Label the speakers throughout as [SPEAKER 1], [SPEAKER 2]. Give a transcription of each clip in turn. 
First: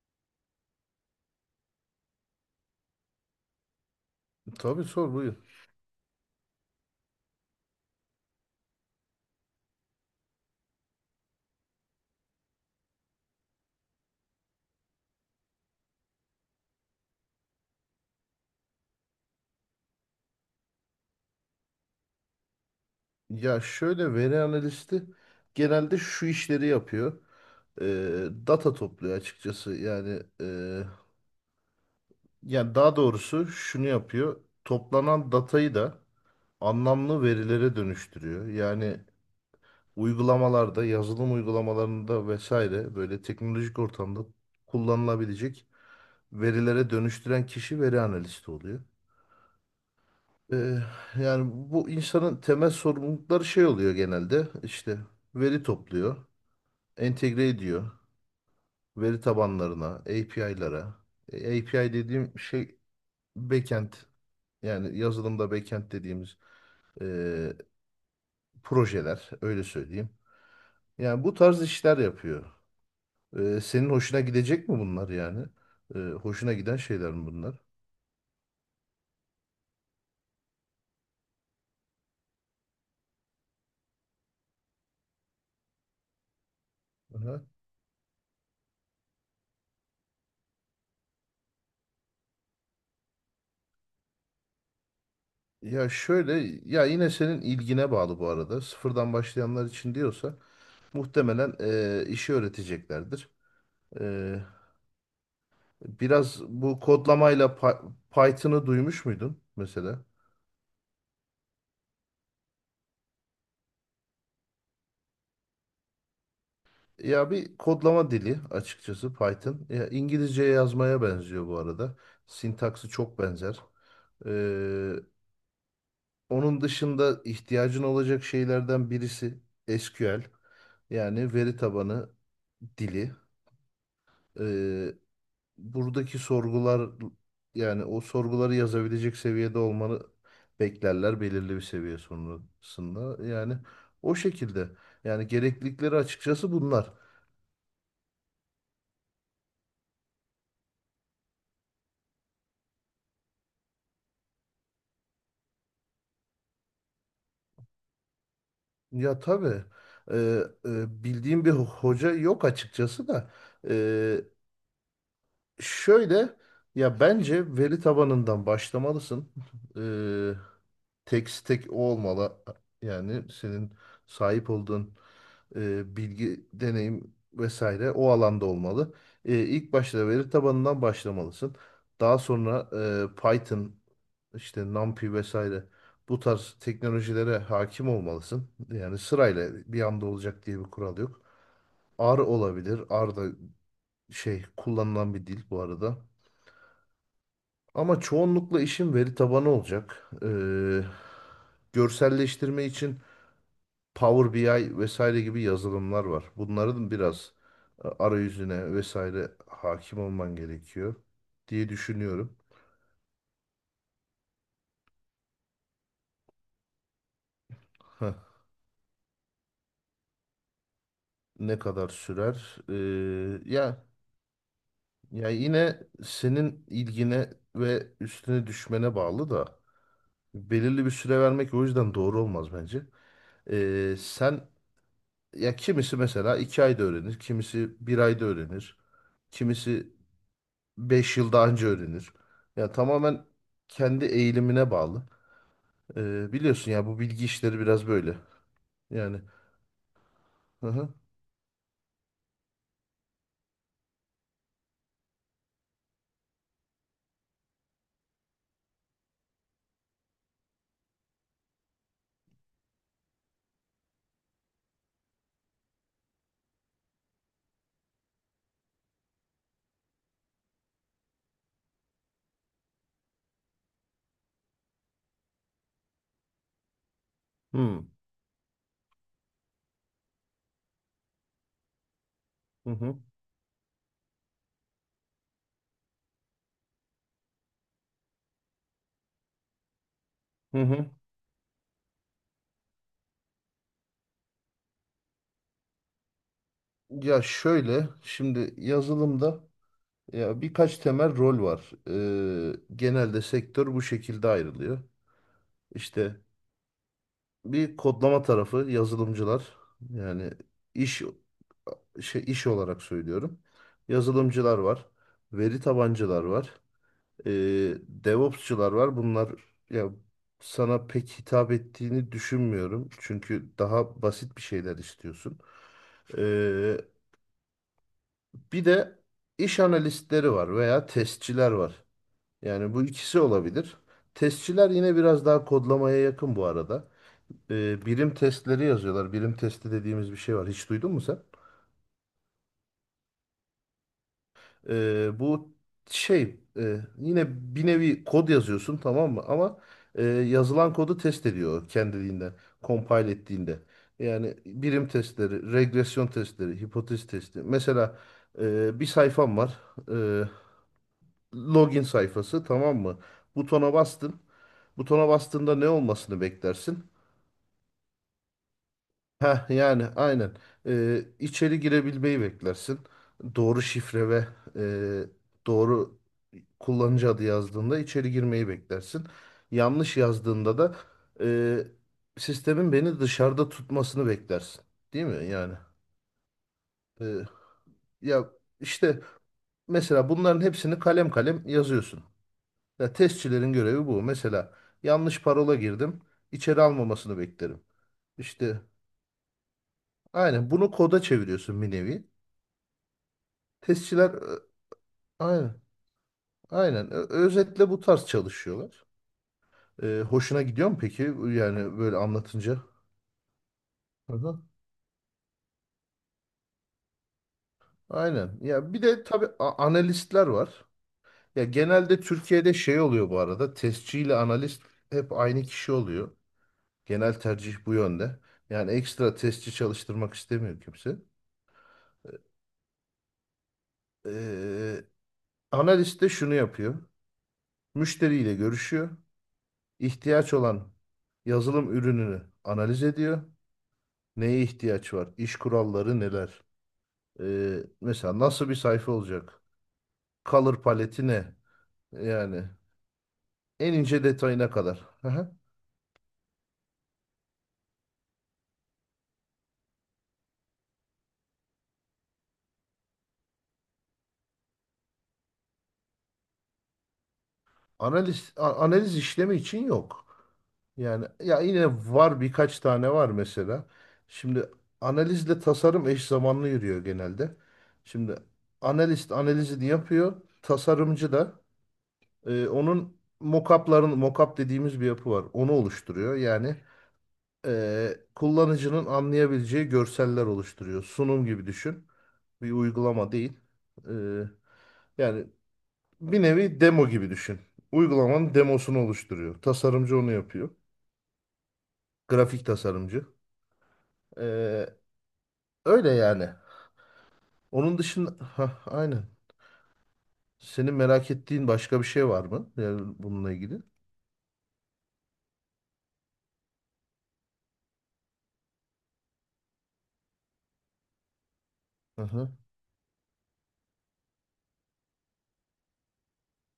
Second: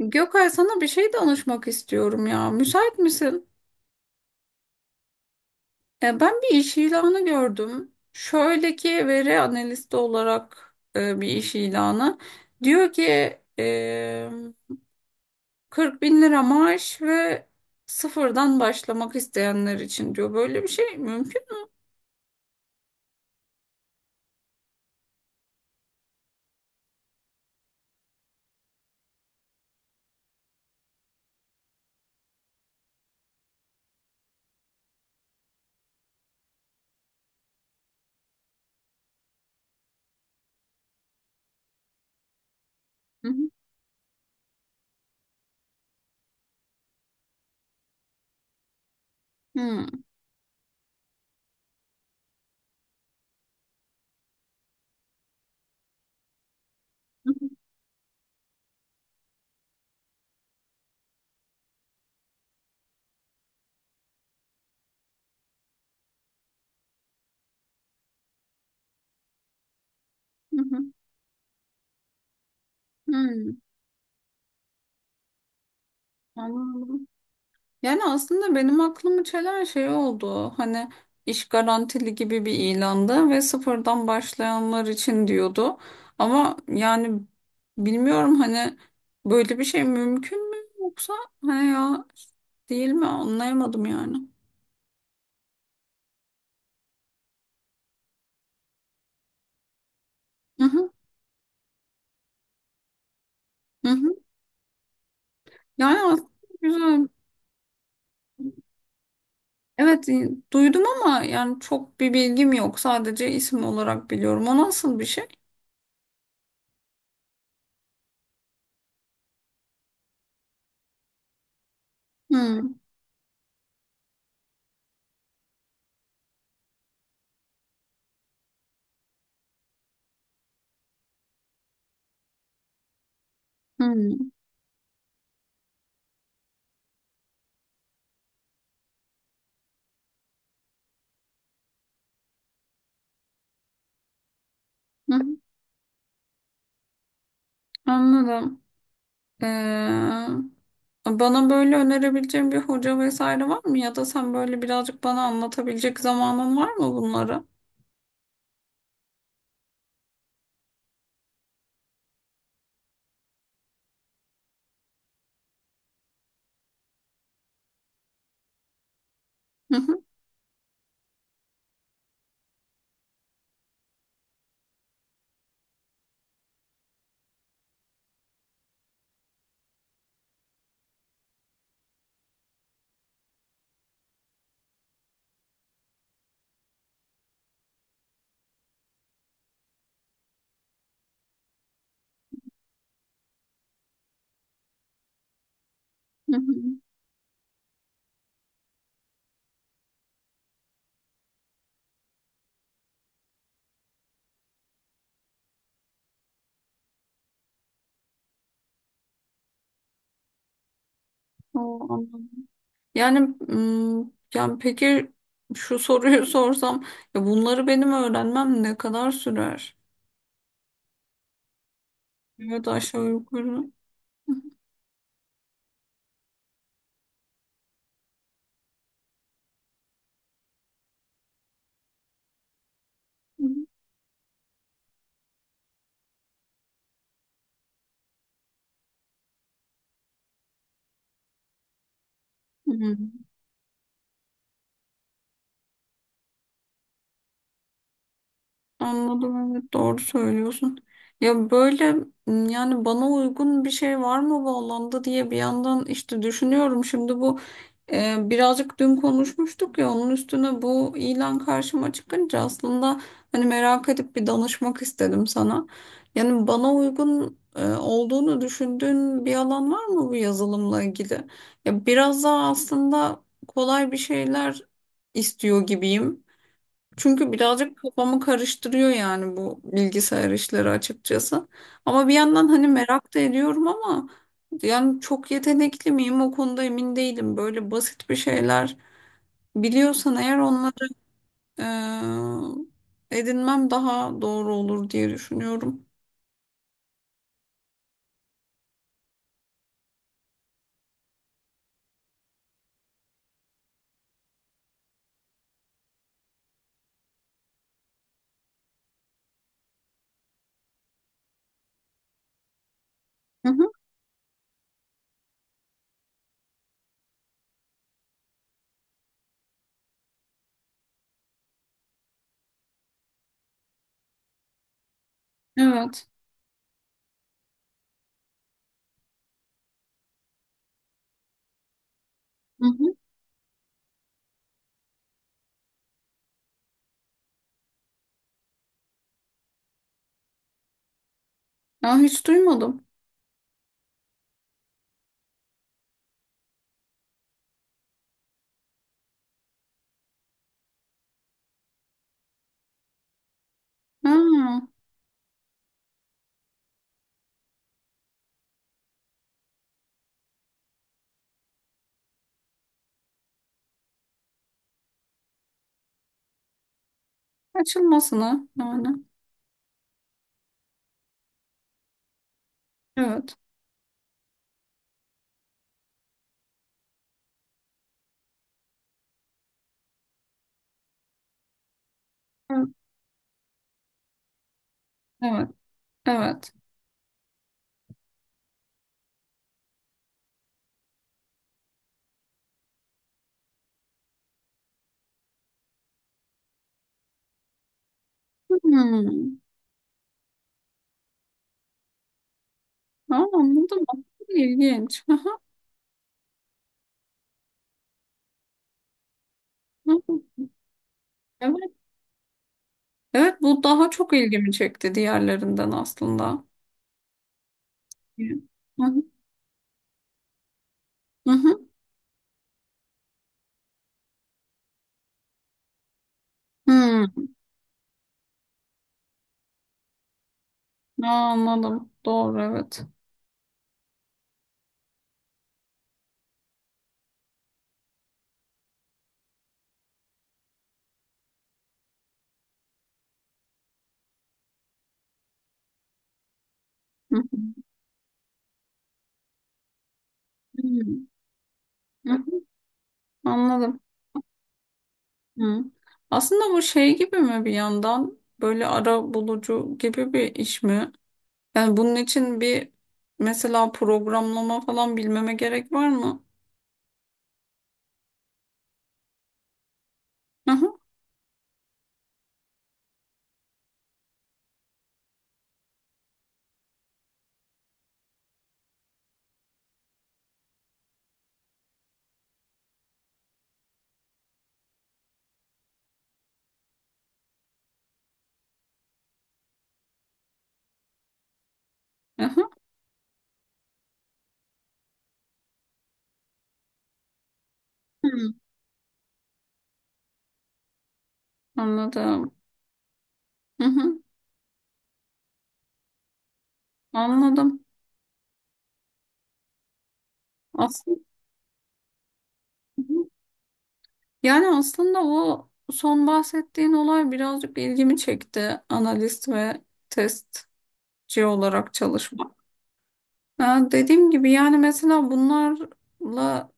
[SPEAKER 1] Gökay sana bir şey danışmak istiyorum ya. Müsait misin?
[SPEAKER 2] Tabii sor buyur.
[SPEAKER 1] Ben bir iş ilanı gördüm. Şöyle ki veri analisti olarak bir iş ilanı. Diyor ki e, 40 bin lira maaş ve sıfırdan başlamak isteyenler için diyor. Böyle bir şey mümkün
[SPEAKER 2] Ya şöyle, veri analisti genelde şu işleri yapıyor. Data topluyor açıkçası. Yani daha doğrusu şunu yapıyor. Toplanan datayı da anlamlı verilere dönüştürüyor. Yani uygulamalarda, yazılım uygulamalarında vesaire, böyle
[SPEAKER 1] mü?
[SPEAKER 2] teknolojik ortamda kullanılabilecek verilere dönüştüren kişi veri analisti oluyor.
[SPEAKER 1] Hı hı.
[SPEAKER 2] Ee, Yani bu insanın temel sorumlulukları şey oluyor genelde. İşte veri topluyor,
[SPEAKER 1] Hı
[SPEAKER 2] entegre ediyor veri tabanlarına, API'lara. API dediğim şey backend, yani yazılımda backend dediğimiz e, projeler, öyle söyleyeyim.
[SPEAKER 1] hı.
[SPEAKER 2] Yani bu tarz işler yapıyor.
[SPEAKER 1] Hı hı. Hı.
[SPEAKER 2] Senin hoşuna gidecek mi bunlar yani? Hoşuna giden
[SPEAKER 1] Anladım.
[SPEAKER 2] şeyler mi bunlar?
[SPEAKER 1] Yani aslında benim aklımı çelen şey oldu. Hani iş garantili gibi bir ilandı ve sıfırdan başlayanlar için diyordu. Ama yani
[SPEAKER 2] Aha.
[SPEAKER 1] bilmiyorum hani böyle bir şey mümkün mü yoksa hani ya değil mi anlayamadım yani.
[SPEAKER 2] Ya şöyle, ya yine senin ilgine bağlı bu arada. Sıfırdan başlayanlar için diyorsa
[SPEAKER 1] Hı hı,
[SPEAKER 2] muhtemelen işi öğreteceklerdir.
[SPEAKER 1] hı hı.
[SPEAKER 2] E,
[SPEAKER 1] Yani aslında
[SPEAKER 2] Biraz bu
[SPEAKER 1] güzel.
[SPEAKER 2] kodlamayla Python'ı duymuş muydun mesela?
[SPEAKER 1] Evet, duydum ama yani çok bir bilgim yok. Sadece isim olarak biliyorum. O nasıl bir şey?
[SPEAKER 2] Ya bir kodlama dili açıkçası Python. Ya İngilizce yazmaya benziyor bu arada.
[SPEAKER 1] Hı,
[SPEAKER 2] Sintaksı çok benzer. Ee, Onun dışında ihtiyacın olacak şeylerden birisi SQL. Yani veri tabanı dili.
[SPEAKER 1] hı,
[SPEAKER 2] Ee, Buradaki sorgular, yani o sorguları yazabilecek seviyede olmanı beklerler belirli bir seviye sonrasında. Yani o şekilde. Yani
[SPEAKER 1] hı.
[SPEAKER 2] gereklilikleri açıkçası bunlar.
[SPEAKER 1] Anladım. Ee, Bana böyle önerebileceğin bir hoca vesaire var mı? Ya da sen böyle birazcık bana anlatabilecek zamanın var mı bunları?
[SPEAKER 2] Ya tabii, e, bildiğim bir hoca yok açıkçası da. Şöyle, ya bence veri tabanından başlamalısın.
[SPEAKER 1] Hı hı,
[SPEAKER 2] Ee, Tek tek o olmalı. Yani senin sahip olduğun bilgi, deneyim vesaire o alanda olmalı. İlk başta veri tabanından başlamalısın. Daha sonra Python, işte NumPy vesaire, bu tarz teknolojilere hakim olmalısın. Yani sırayla, bir anda olacak diye bir kural yok. R olabilir. R da şey, kullanılan bir dil bu arada.
[SPEAKER 1] hı hı.
[SPEAKER 2] Ama çoğunlukla işin veri tabanı olacak. Görselleştirme için Power BI vesaire gibi yazılımlar var. Bunların biraz arayüzüne vesaire hakim olman gerekiyor diye
[SPEAKER 1] Oo, anladım.
[SPEAKER 2] düşünüyorum.
[SPEAKER 1] Yani, yani peki şu soruyu sorsam ya bunları benim
[SPEAKER 2] Heh,
[SPEAKER 1] öğrenmem ne kadar sürer?
[SPEAKER 2] ne kadar sürer?
[SPEAKER 1] Ya da aşağı
[SPEAKER 2] Ee,
[SPEAKER 1] yukarı.
[SPEAKER 2] ya
[SPEAKER 1] Hı
[SPEAKER 2] ya yine senin ilgine ve üstüne düşmene bağlı da, belirli bir süre vermek o yüzden doğru olmaz bence.
[SPEAKER 1] hı,
[SPEAKER 2] Sen ya kimisi mesela iki ayda öğrenir, kimisi bir ayda öğrenir. Kimisi 5 yıl daha önce öğrenir.
[SPEAKER 1] hı
[SPEAKER 2] Ya
[SPEAKER 1] hı.
[SPEAKER 2] tamamen kendi eğilimine bağlı. Biliyorsun ya, bu bilgi işleri biraz böyle. Yani,
[SPEAKER 1] Anladım, evet, doğru
[SPEAKER 2] hı
[SPEAKER 1] söylüyorsun.
[SPEAKER 2] hı.
[SPEAKER 1] Ya böyle yani bana uygun bir şey var mı bu alanda diye bir yandan işte düşünüyorum. Şimdi bu birazcık dün konuşmuştuk ya onun üstüne bu ilan karşıma çıkınca aslında hani merak edip bir danışmak istedim sana. Yani bana uygun olduğunu düşündüğün bir alan var mı bu yazılımla ilgili? Ya biraz daha aslında kolay bir şeyler istiyor gibiyim. Çünkü birazcık
[SPEAKER 2] Hmm.
[SPEAKER 1] kafamı karıştırıyor yani bu bilgisayar işleri açıkçası. Ama bir yandan hani
[SPEAKER 2] Hı hı.
[SPEAKER 1] merak da ediyorum ama yani çok yetenekli miyim o konuda emin değilim. Böyle basit bir şeyler biliyorsan eğer
[SPEAKER 2] Hı
[SPEAKER 1] onları
[SPEAKER 2] hı.
[SPEAKER 1] edinmem daha doğru olur diye düşünüyorum.
[SPEAKER 2] Ya şöyle, şimdi yazılımda ya birkaç temel rol var. Genelde sektör bu şekilde ayrılıyor. İşte bir kodlama tarafı, yazılımcılar, yani iş, iş olarak söylüyorum.
[SPEAKER 1] Hı hı,
[SPEAKER 2] Yazılımcılar var. Veri tabancılar var. e, DevOps'çılar var. Bunlar, ya sana pek hitap ettiğini düşünmüyorum. Çünkü daha basit bir şeyler istiyorsun.
[SPEAKER 1] evet.
[SPEAKER 2] E, Bir de iş analistleri var veya testçiler var.
[SPEAKER 1] Hı
[SPEAKER 2] Yani bu
[SPEAKER 1] hı.
[SPEAKER 2] ikisi olabilir. Testçiler yine biraz daha kodlamaya yakın bu arada. Birim testleri yazıyorlar. Birim testi dediğimiz bir şey var. Hiç duydun mu sen?
[SPEAKER 1] Ya hiç duymadım.
[SPEAKER 2] Ee, bu Yine bir nevi kod yazıyorsun, tamam mı? Ama yazılan kodu test ediyor kendiliğinden, compile ettiğinde. Yani
[SPEAKER 1] Ha,
[SPEAKER 2] birim testleri, regresyon testleri, hipotez testi. Mesela bir sayfam var. e, Login sayfası, tamam mı? Butona bastın. Butona bastığında ne olmasını beklersin?
[SPEAKER 1] açılmasın ha yani.
[SPEAKER 2] Heh, yani aynen. İçeri girebilmeyi beklersin.
[SPEAKER 1] Evet.
[SPEAKER 2] Doğru şifre ve doğru kullanıcı adı yazdığında içeri girmeyi beklersin. Yanlış yazdığında da
[SPEAKER 1] Evet.
[SPEAKER 2] sistemin beni dışarıda tutmasını beklersin. Değil mi?
[SPEAKER 1] Evet.
[SPEAKER 2] Yani
[SPEAKER 1] Evet.
[SPEAKER 2] e, ya işte mesela bunların hepsini kalem kalem yazıyorsun. Ya testçilerin görevi bu. Mesela yanlış parola girdim. İçeri almamasını beklerim. İşte
[SPEAKER 1] Hmm.
[SPEAKER 2] aynen bunu koda çeviriyorsun bir nevi.
[SPEAKER 1] Ha, anladım.
[SPEAKER 2] Testçiler,
[SPEAKER 1] Aslında İlginç.
[SPEAKER 2] aynen. Aynen. Özetle bu tarz çalışıyorlar.
[SPEAKER 1] Aha.
[SPEAKER 2] Hoşuna gidiyor mu peki?
[SPEAKER 1] Evet,
[SPEAKER 2] Yani böyle anlatınca.
[SPEAKER 1] evet bu daha çok
[SPEAKER 2] Hı-hı.
[SPEAKER 1] ilgimi çekti diğerlerinden aslında. Hı
[SPEAKER 2] Aynen. Ya bir
[SPEAKER 1] hı.
[SPEAKER 2] de tabii analistler var.
[SPEAKER 1] Hı
[SPEAKER 2] Ya
[SPEAKER 1] hı.
[SPEAKER 2] genelde Türkiye'de şey oluyor bu arada. Testçi ile analist hep aynı kişi oluyor.
[SPEAKER 1] Hı.
[SPEAKER 2] Genel tercih bu yönde. Yani ekstra testçi çalıştırmak istemiyor kimse.
[SPEAKER 1] Aa, anladım. Doğru, evet.
[SPEAKER 2] E, Analist de şunu yapıyor. Müşteriyle görüşüyor. İhtiyaç olan yazılım ürününü analiz ediyor. Neye ihtiyaç var? İş kuralları neler?
[SPEAKER 1] Hı
[SPEAKER 2] Mesela nasıl bir sayfa olacak? Color
[SPEAKER 1] hı.
[SPEAKER 2] paleti ne?
[SPEAKER 1] Hı
[SPEAKER 2] Yani
[SPEAKER 1] hı.
[SPEAKER 2] en
[SPEAKER 1] Anladım.
[SPEAKER 2] ince detayına kadar. Aha.
[SPEAKER 1] Hı. Aslında bu şey gibi mi, bir yandan böyle ara bulucu gibi bir iş mi? Yani bunun için bir mesela programlama falan bilmeme gerek var mı?
[SPEAKER 2] Analiz, analiz işlemi için yok.
[SPEAKER 1] Hı hı.
[SPEAKER 2] Yani ya yine var, birkaç tane var mesela. Şimdi analizle tasarım eş zamanlı yürüyor genelde. Şimdi analist analizini yapıyor. Tasarımcı da onun mockupların, mockup dediğimiz bir yapı var. Onu oluşturuyor. Yani kullanıcının anlayabileceği görseller oluşturuyor. Sunum gibi düşün.
[SPEAKER 1] Hı hı.
[SPEAKER 2] Bir uygulama değil. E, yani bir nevi demo gibi düşün.
[SPEAKER 1] Hı.
[SPEAKER 2] Uygulamanın demosunu oluşturuyor. Tasarımcı onu yapıyor.
[SPEAKER 1] Anladım.
[SPEAKER 2] Grafik tasarımcı.
[SPEAKER 1] Hı hı.
[SPEAKER 2] E, Öyle yani.
[SPEAKER 1] Anladım.
[SPEAKER 2] Onun dışında, hah, aynen. Senin
[SPEAKER 1] Aslında.
[SPEAKER 2] merak ettiğin başka bir şey var mı? Yani bununla ilgili.
[SPEAKER 1] Yani aslında o son bahsettiğin olay birazcık ilgimi çekti. Analist ve testçi olarak
[SPEAKER 2] Hı hı.
[SPEAKER 1] çalışmak. Ha, dediğim gibi yani mesela bunlarla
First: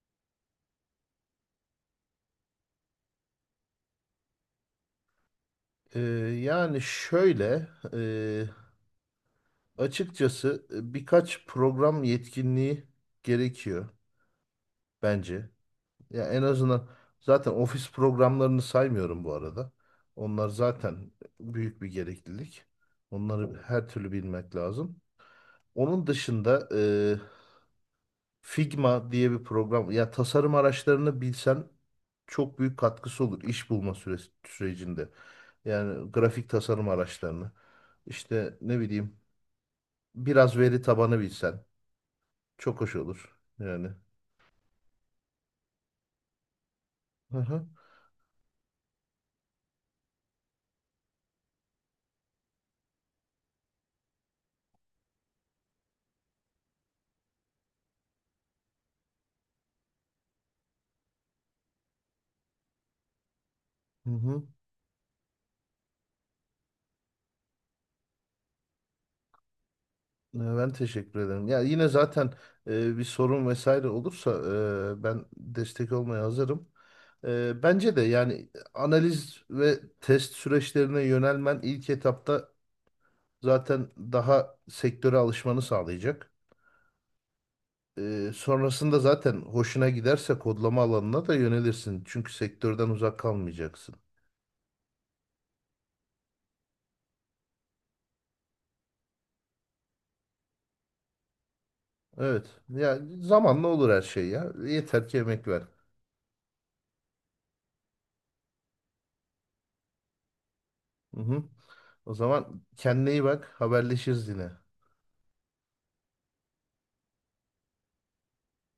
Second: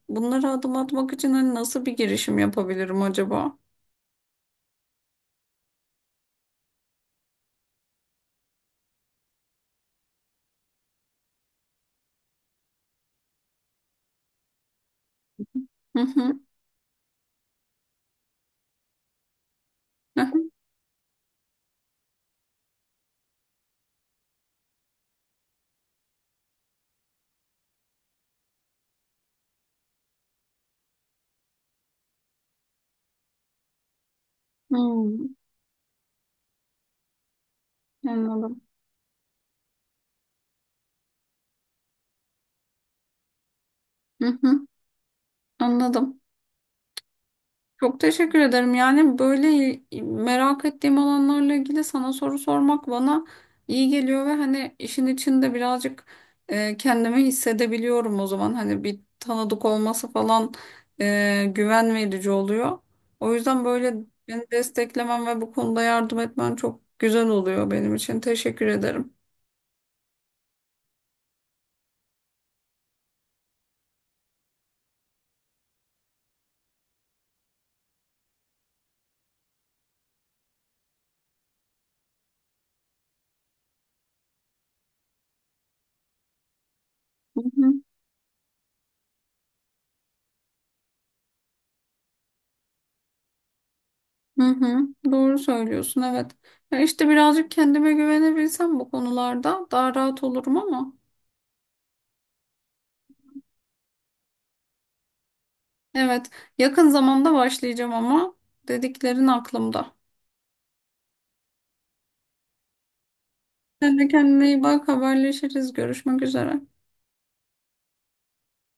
[SPEAKER 1] bunlara adım atmak için hani nasıl bir girişim yapabilirim acaba?
[SPEAKER 2] E, yani şöyle e, Açıkçası birkaç program yetkinliği gerekiyor bence.
[SPEAKER 1] Hı
[SPEAKER 2] Ya
[SPEAKER 1] hı.
[SPEAKER 2] en azından, zaten ofis programlarını saymıyorum bu arada.
[SPEAKER 1] Hı
[SPEAKER 2] Onlar
[SPEAKER 1] hı.
[SPEAKER 2] zaten büyük bir gereklilik. Onları her türlü bilmek lazım. Onun dışında Figma diye bir program, ya tasarım araçlarını bilsen çok büyük katkısı olur iş bulma süresi, sürecinde.
[SPEAKER 1] Hmm,
[SPEAKER 2] Yani grafik tasarım araçlarını, işte
[SPEAKER 1] anladım.
[SPEAKER 2] ne bileyim, biraz veri tabanı bilsen çok hoş olur yani.
[SPEAKER 1] Hı hı, anladım.
[SPEAKER 2] Hı hı.
[SPEAKER 1] Çok teşekkür ederim. Yani böyle merak ettiğim alanlarla ilgili sana soru sormak bana iyi geliyor ve hani işin içinde birazcık kendimi hissedebiliyorum o zaman. Hani bir tanıdık olması falan güven verici oluyor. O yüzden böyle
[SPEAKER 2] Hı hı.
[SPEAKER 1] beni desteklemen ve bu konuda yardım etmen çok güzel oluyor benim için. Teşekkür ederim.
[SPEAKER 2] Ben teşekkür ederim. Ya yine zaten bir sorun vesaire olursa ben destek olmaya hazırım. Bence de yani analiz ve test süreçlerine yönelmen ilk etapta zaten daha sektöre alışmanı sağlayacak.
[SPEAKER 1] Hı hı,
[SPEAKER 2] Sonrasında zaten hoşuna giderse kodlama alanına da yönelirsin. Çünkü sektörden uzak kalmayacaksın.
[SPEAKER 1] hı hı. Doğru söylüyorsun, evet. Ya işte birazcık kendime güvenebilsem bu konularda daha rahat olurum ama.
[SPEAKER 2] Evet. Ya zamanla olur her şey ya. Yeter ki emek ver.
[SPEAKER 1] Evet, yakın zamanda başlayacağım ama dediklerin aklımda.
[SPEAKER 2] Hı hı. O zaman kendine iyi bak.
[SPEAKER 1] Sen de
[SPEAKER 2] Haberleşiriz
[SPEAKER 1] kendine
[SPEAKER 2] yine.
[SPEAKER 1] iyi bak, haberleşiriz, görüşmek üzere.